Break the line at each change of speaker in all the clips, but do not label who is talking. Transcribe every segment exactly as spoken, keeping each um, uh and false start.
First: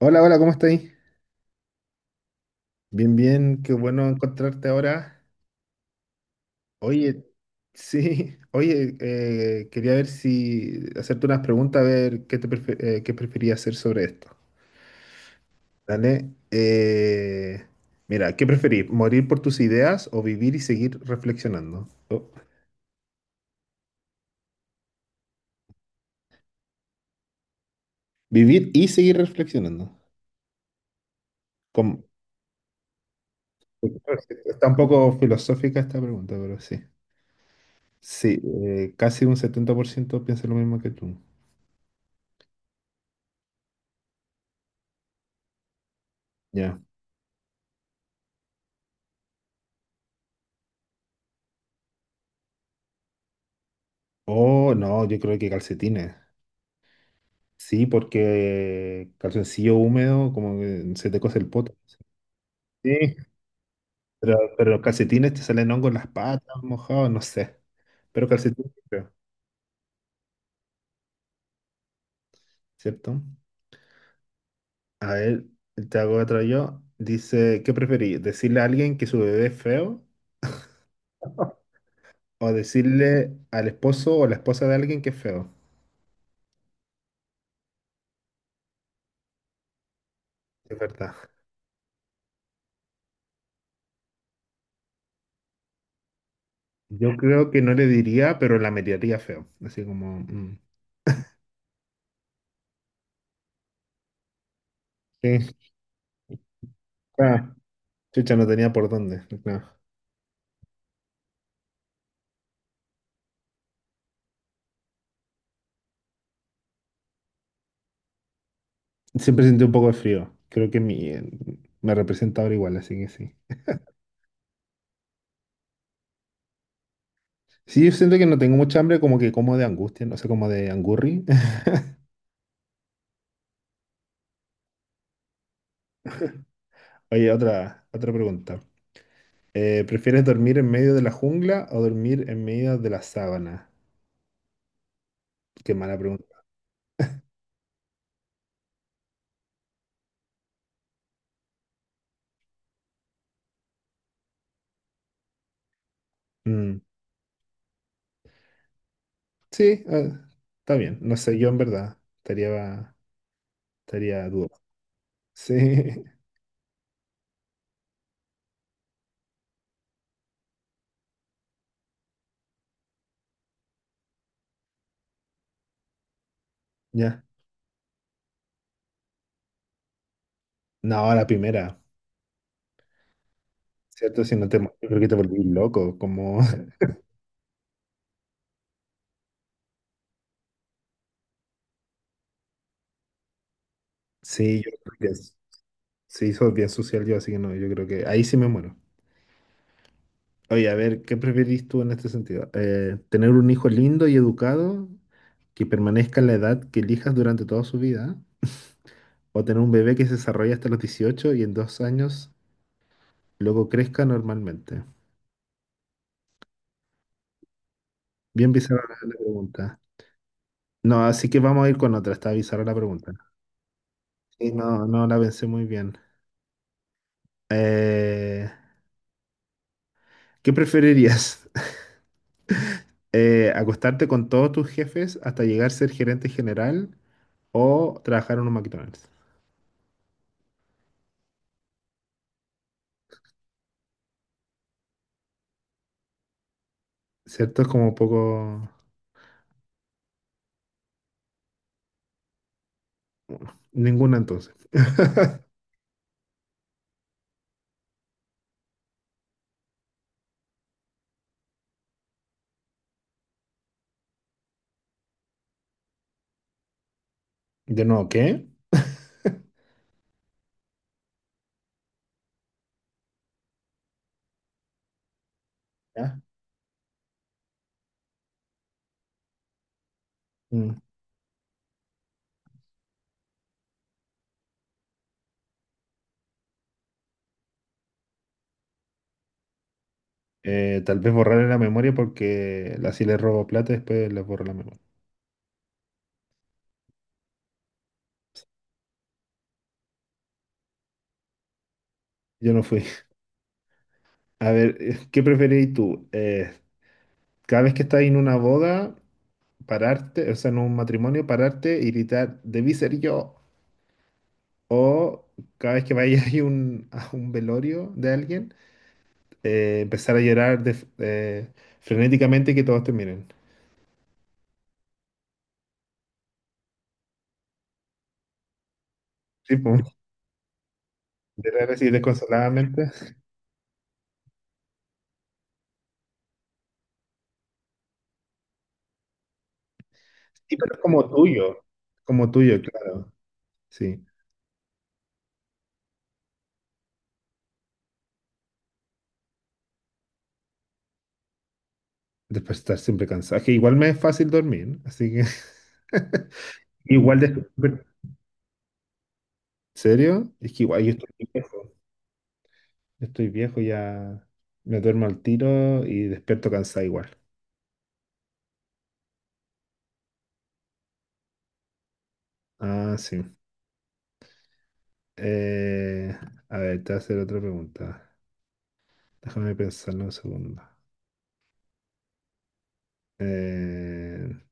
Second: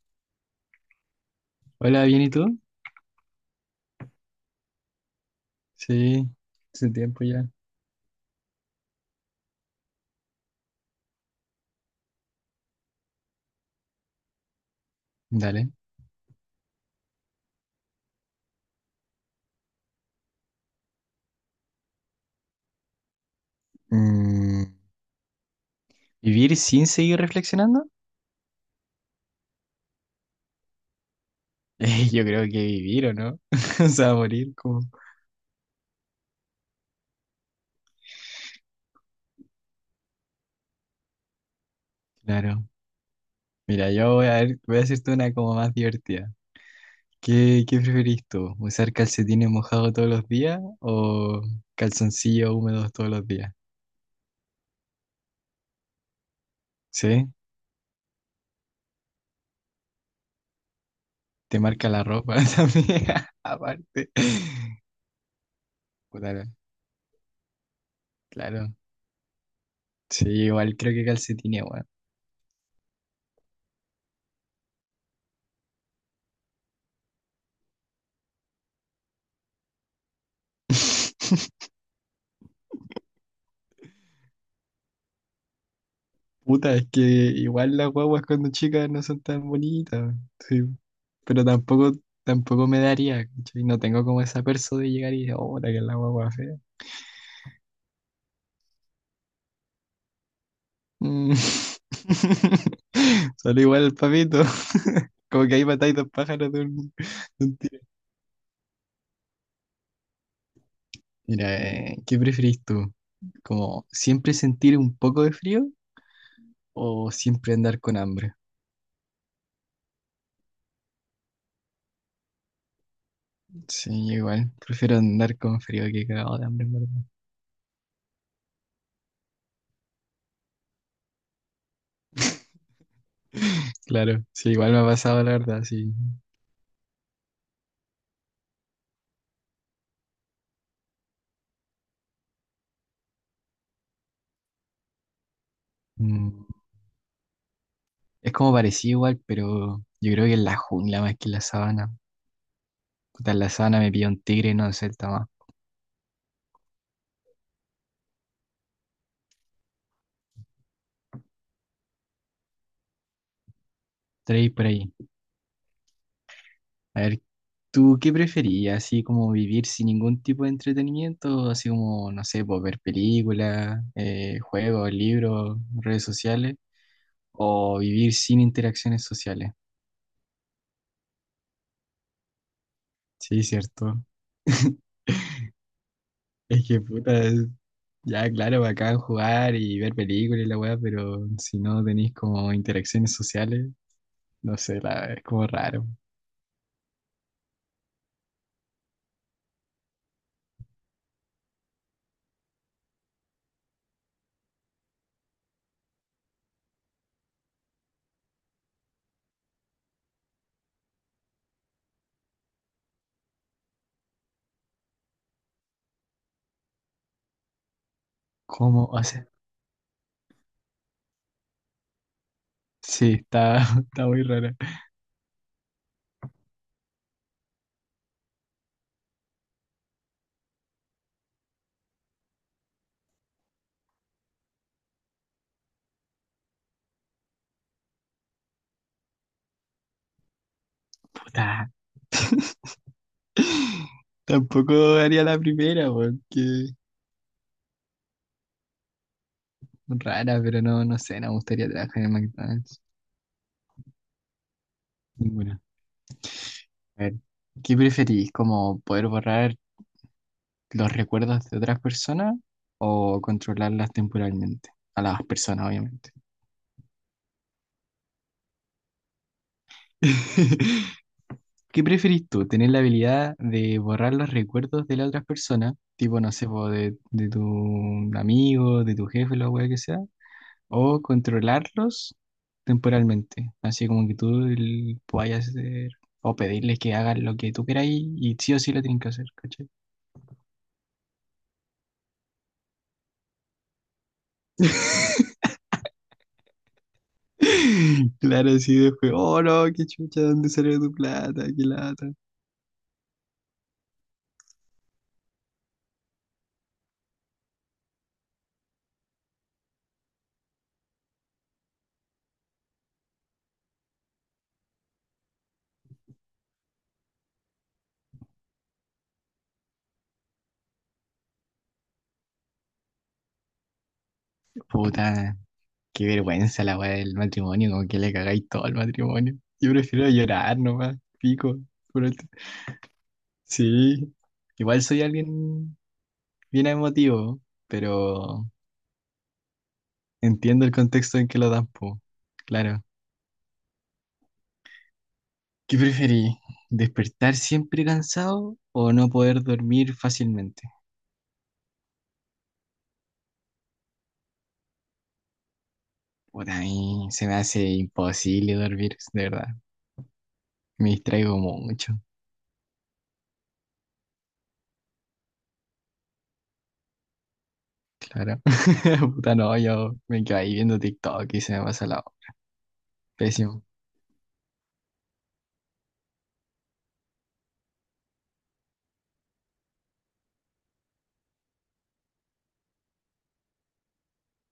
Hola, hola, ¿cómo estáis?
Hola, ¿bien y tú?
Bien, bien, qué bueno encontrarte ahora.
Sí, hace tiempo
Oye,
ya.
sí, oye, eh, quería ver si hacerte unas preguntas, a ver qué te prefe- eh, qué preferías hacer sobre esto.
Dale.
Dale. Eh, mira, ¿qué preferís? ¿Morir por tus ideas o vivir y seguir reflexionando? Oh,
Mm, ¿vivir sin seguir reflexionando?
vivir y seguir reflexionando. Como-
Eh, yo creo que vivir, ¿o no? O sea, morir
Está un
como...
poco filosófica esta pregunta, pero sí. Sí, eh, casi un setenta por ciento piensa lo mismo que tú.
Claro. Mira, yo voy a ver, voy a hacerte una como más divertida.
Ya.
¿Qué, qué preferís tú? ¿Usar calcetines mojados todos los días o calzoncillos húmedos todos los días?
Oh, no, yo creo que calcetines.
¿Sí?
Sí, porque calzoncillo húmedo, como que se te cose el
Te
poto.
marca la ropa también,
Sí,
aparte.
pero, pero los calcetines te salen hongos en las
Puta,
patas, mojados, no sé. Pero calcetines,
claro.
sí creo,
Sí, igual creo que calcetines, bueno.
¿cierto? A ver, te hago otra yo. Dice, ¿qué preferís? ¿Decirle a alguien que su bebé es feo o decirle al esposo o la esposa de alguien que es feo?
Puta, es que igual las guaguas cuando chicas no son tan bonitas, sí.
Es verdad.
Pero tampoco, tampoco me daría, ¿cachai? No tengo como esa perso de llegar y decir, oh, puta, que es la guagua fea.
Yo creo que no le diría, pero la miraría feo. Así como, mm,
Mm. Solo igual el papito. Como
sí,
que ahí matáis dos pájaros de un, de
ah,
un tiro.
chucha, no tenía por dónde. No.
Mira, eh, ¿qué preferís tú? ¿Como siempre sentir un poco de frío o siempre andar con hambre?
Siempre sentí un poco de frío. Creo que mi, eh, me representa ahora igual, así que sí.
Sí, igual. Prefiero andar con frío que cagado de hambre, en verdad.
Sí, yo siento que no tengo mucha hambre, como que como de angustia, no sé, como de angurri.
Claro, sí, igual me ha pasado, la verdad, sí.
Oye, otra, otra pregunta. Eh, ¿prefieres dormir en medio de la jungla o dormir en medio de la sábana? Qué mala pregunta.
Mm, Es como parecido igual, pero yo creo que en la jungla más que en la sabana. Puta, en la sabana me pilla un tigre, no sé, está más.
Mm, sí, eh, está bien. No sé, yo en verdad estaría, estaría
Tres
dudoso.
por ahí.
Sí,
A ver, ¿tú qué preferías? ¿Así como vivir sin ningún tipo de entretenimiento? Así como, no sé, pues, ver películas, eh, juegos, libros, redes sociales.
ya.
¿O vivir sin interacciones sociales?
No, la primera,
Sí, cierto.
¿cierto? Si no te, yo creo que te volví loco, como...
Es que puta, ya, claro, bacán jugar y ver películas y la weá, pero si no tenéis como interacciones sociales, no
Sí, yo
sé,
creo
la,
que.
es como raro.
Sí, soy bien social yo, así que no, yo creo que ahí sí me muero. Oye, a ver, ¿qué preferís tú en este sentido? Eh, ¿tener un hijo lindo y educado que permanezca en la edad que elijas durante toda su vida? ¿O tener un bebé que se desarrolla hasta los dieciocho y en dos años luego crezca normalmente? Bien bizarra
¿Cómo?
la
O
la
sea,
pregunta. No, así que vamos a ir con otra, está bizarra la pregunta.
sí, está, está muy
Sí,
rara.
no, no la pensé muy bien. Eh, ¿Qué preferirías? Eh, ¿acostarte con todos tus jefes hasta llegar a ser gerente general? O trabajar en un McDonald's.
Puta, tampoco haría la primera, porque
¿Cierto? Es como poco...
rara, pero no, no sé, no me gustaría trabajar en McDonald's.
Ninguna entonces.
Ninguna. A ver, ¿qué preferís? ¿Como poder borrar los recuerdos de otras personas o controlarlas temporalmente? A las personas, obviamente.
De nuevo, ¿qué?
¿Qué preferís tú? ¿Tener la habilidad de borrar los recuerdos de las otras personas? Tipo,
¿Ya?
no sé, po, de, de tu amigo, de tu jefe, lo que sea.
Mm.
O controlarlos temporalmente. Así como que tú el- puedas hacer o pedirles que hagan lo que tú queráis y sí o sí lo tienen que hacer, ¿cachai?
Eh, tal vez borrarle la memoria porque así le robo plata y después les borro la memoria.
Claro, sí, después, oh no, qué chucha, ¿dónde salió tu plata? Qué lata.
Yo no fui. A ver, eh, ¿qué preferís tú? Eh, cada vez que estás en una boda, pararte, o sea, en un matrimonio, pararte y gritar, debí ser yo. O cada vez que vayas a un, a un velorio de alguien, eh, empezar a llorar de- eh, frenéticamente y que todos te miren.
Puta, qué vergüenza la weá del matrimonio, como que le cagáis todo al matrimonio.
Sí,
Yo
po.
prefiero llorar nomás,
De
pico.
rara, sí,
por el-
desconsoladamente.
Sí, igual soy alguien bien emotivo, pero
Sí,
entiendo el
pero es como
contexto en que lo
tuyo.
dan, po.
Como tuyo,
Claro.
claro. Sí.
¿Qué preferí? ¿Despertar siempre cansado o no poder dormir fácilmente?
Después de estar siempre cansado. Que igual me es fácil dormir, ¿no? Así que.
Por a mí
Igual
se
de.
me hace
¿En
imposible dormir, de verdad.
serio? Es que igual
Me
yo estoy
distraigo
viejo.
mucho,
Yo estoy viejo, ya me duermo al tiro y despierto cansado igual.
claro. Puta, no, yo me quedo ahí viendo TikTok y se me pasa la...
Ah, sí.
Pésimo.
Eh, a ver, te voy a hacer otra pregunta. Déjame pensarlo un segundo. Eh,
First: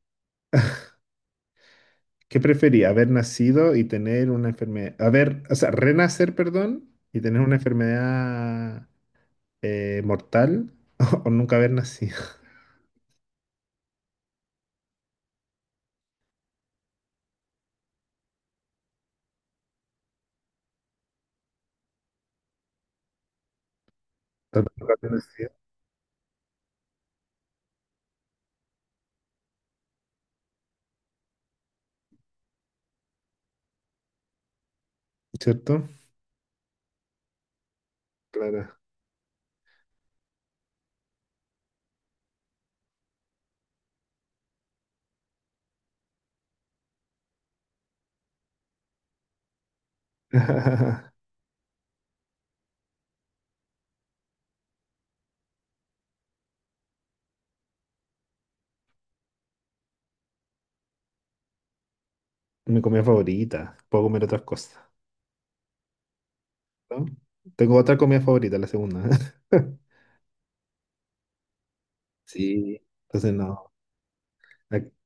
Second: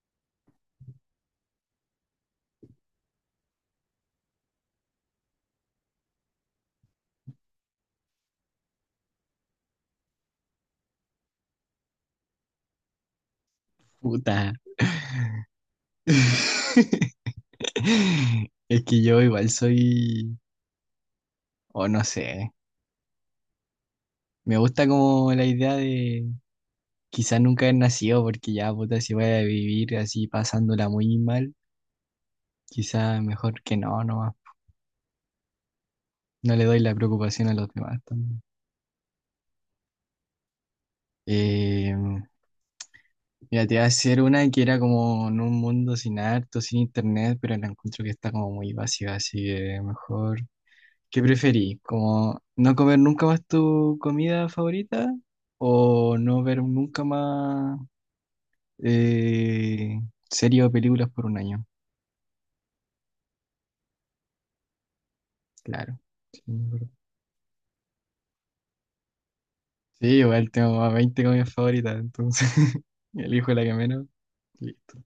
¿Qué prefería? ¿Haber nacido y tener una enfermedad? Haber, o sea, renacer, perdón, y tener una enfermedad eh, mortal o nunca haber nacido.
Puta. Es que yo igual soy, o no sé, me gusta
Nunca haber
como la
nacido.
idea de quizás nunca haber nacido porque ya, puta, si voy a vivir así pasándola muy mal, quizás mejor que no, no,
¿Cierto?
no le doy la preocupación a los demás también.
Claro.
Eh, mira, te voy a hacer una que era como en un mundo sin arte, sin internet, pero la encuentro que está como muy vacía, así que mejor ¿qué preferís? ¿Como no comer nunca más tu comida favorita o no ver nunca más eh, series o películas por un año?
Mi comida favorita. Puedo comer otras cosas,
Claro. Sí, es verdad.
¿no? Tengo otra comida favorita, la segunda.
Sí, igual tengo más veinte comidas favoritas, entonces
Sí. Entonces
elijo la
no.
que menos.
Ac-
Listo.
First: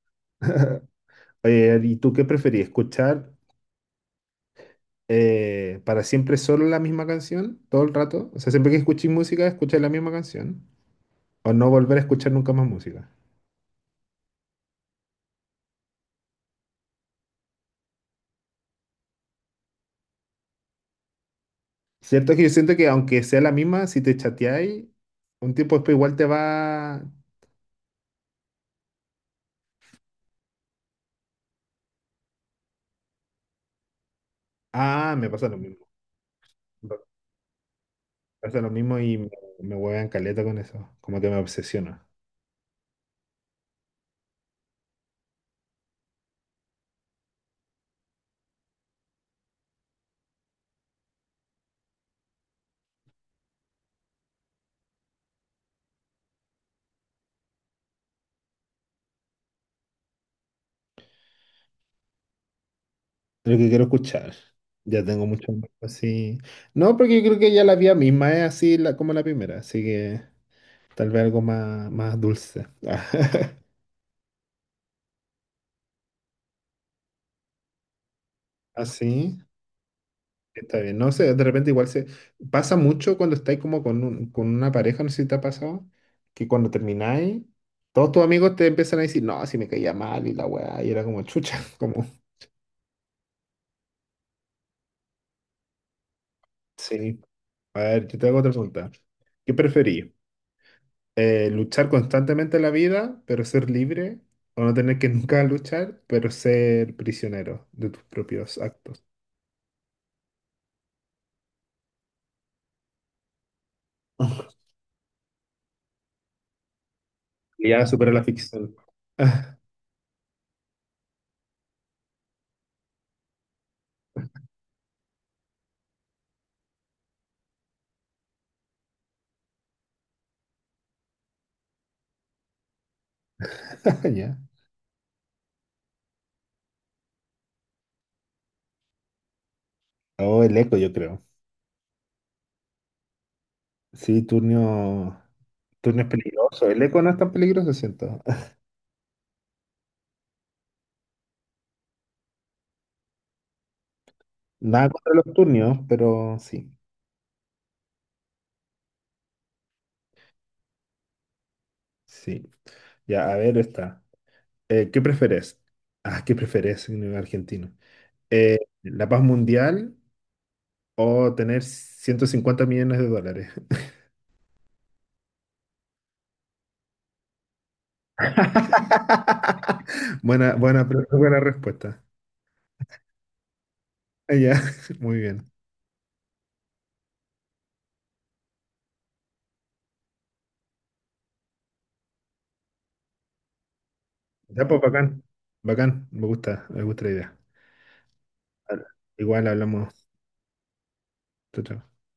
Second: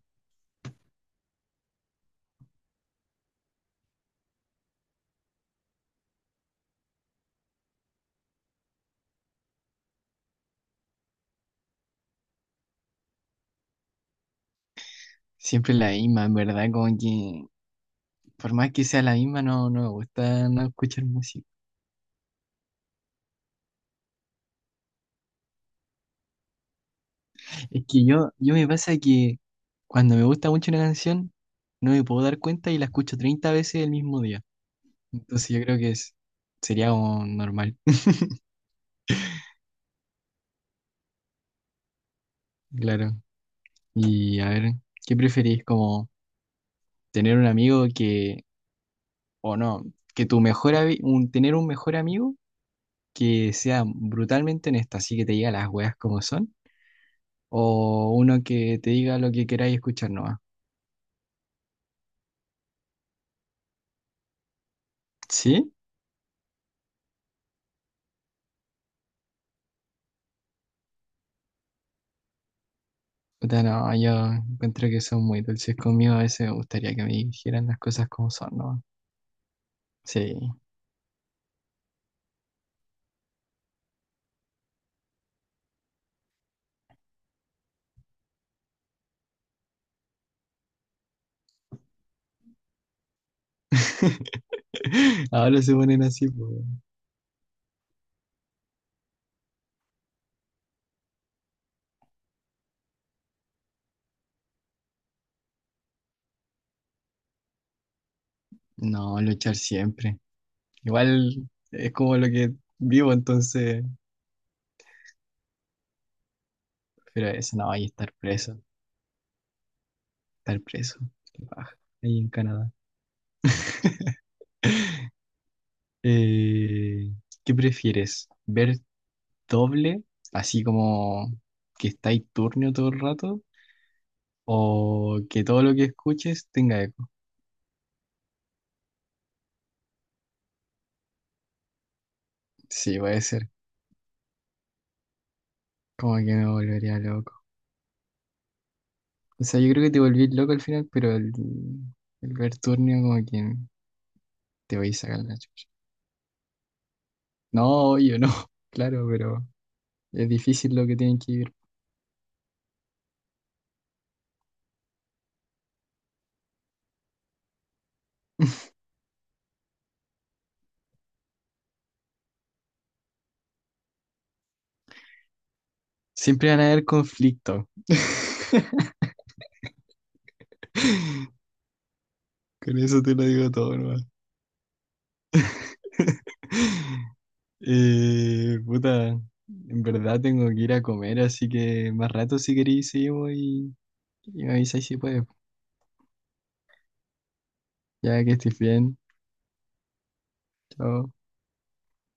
Oye, ¿y tú qué preferís? ¿Escuchar eh, para siempre solo la misma canción todo el rato? O sea, siempre que escuches música, escuchas la misma canción. O no volver a escuchar nunca más música.
Siempre la misma, en verdad, como que por más que sea la misma, no, no me gusta no escuchar música.
Cierto que yo siento que aunque sea la misma, si te chateáis, un tiempo después igual te va...
Es que yo, yo me pasa que cuando me gusta mucho una canción, no me puedo dar cuenta y la escucho treinta veces el mismo día.
Ah, me pasa
Entonces
lo
yo creo
mismo.
que es, sería
Me
como normal,
pasa lo mismo y me, me huevean caleta con eso. Como que me obsesiona.
claro. Y a ver, ¿qué preferís? Como tener un amigo que, o no, que tu mejor ami- un, tener un mejor amigo que sea brutalmente honesto, así que te diga las weas como son, o uno que te diga lo que queráis escuchar nomás.
Lo que quiero escuchar. Ya tengo mucho más
¿Sí?
así. No, porque yo creo que ya la vía misma es así la, como la primera. Así que tal vez algo más, más dulce.
Puta, no, yo encuentro que son muy dulces conmigo, a veces me gustaría que me dijeran las cosas como son, ¿no?
Así.
Sí.
Está bien, no sé, de repente igual se pasa mucho cuando estáis como con, un- con una pareja, no sé si te ha pasado, que cuando termináis, todos tus amigos te empiezan a decir, no, si me caía mal y la weá, y era como chucha, como,
Ahora se ponen así, pues.
sí. A ver, yo te hago otra pregunta. ¿Qué preferís? Eh, ¿luchar constantemente en la vida, pero ser libre? ¿O no tener que nunca luchar, pero ser prisionero de tus propios actos?
No, luchar siempre. Igual es como lo que vivo, entonces. Pero eso no, ahí
Ya
estar
supera la
preso.
ficción.
Estar preso. Qué paja. Ahí en Canadá. Eh, ¿qué prefieres? ¿Ver doble, así como que estáis turnio todo el rato?
Ya.
¿O que todo lo que escuches tenga eco?
Oh, el eco, yo creo.
Sí, puede ser.
Sí, turno. Turnio es
Como que me
peligroso. El
volvería
eco no es tan
loco.
peligroso, siento.
O sea, yo creo que te volví loco al final, pero el, el ver turnio como que te voy
Nada
a
contra
sacar
los
la chucha.
turnios, pero sí.
No, yo no, claro, pero es difícil lo que tienen que vivir.
Sí. Ya, a ver, está. ¿Qué prefieres? Ah, ¿qué prefieres en el argentino? Eh, ¿la paz mundial o tener ciento cincuenta millones de dólares?
Siempre van a haber conflictos.
Buena, buena, pre- buena respuesta.
Con eso te lo digo todo, nomás.
Ah, ya, muy bien.
Eh, puta, en verdad tengo que ir a comer, así que más rato si queréis seguimos y, y me
Ya, pues
avisáis si
bacán.
puedes.
Bacán, me gusta, me gusta la idea.
Ya que estés bien.
Igual hablamos.
Chao.
Chao, chao.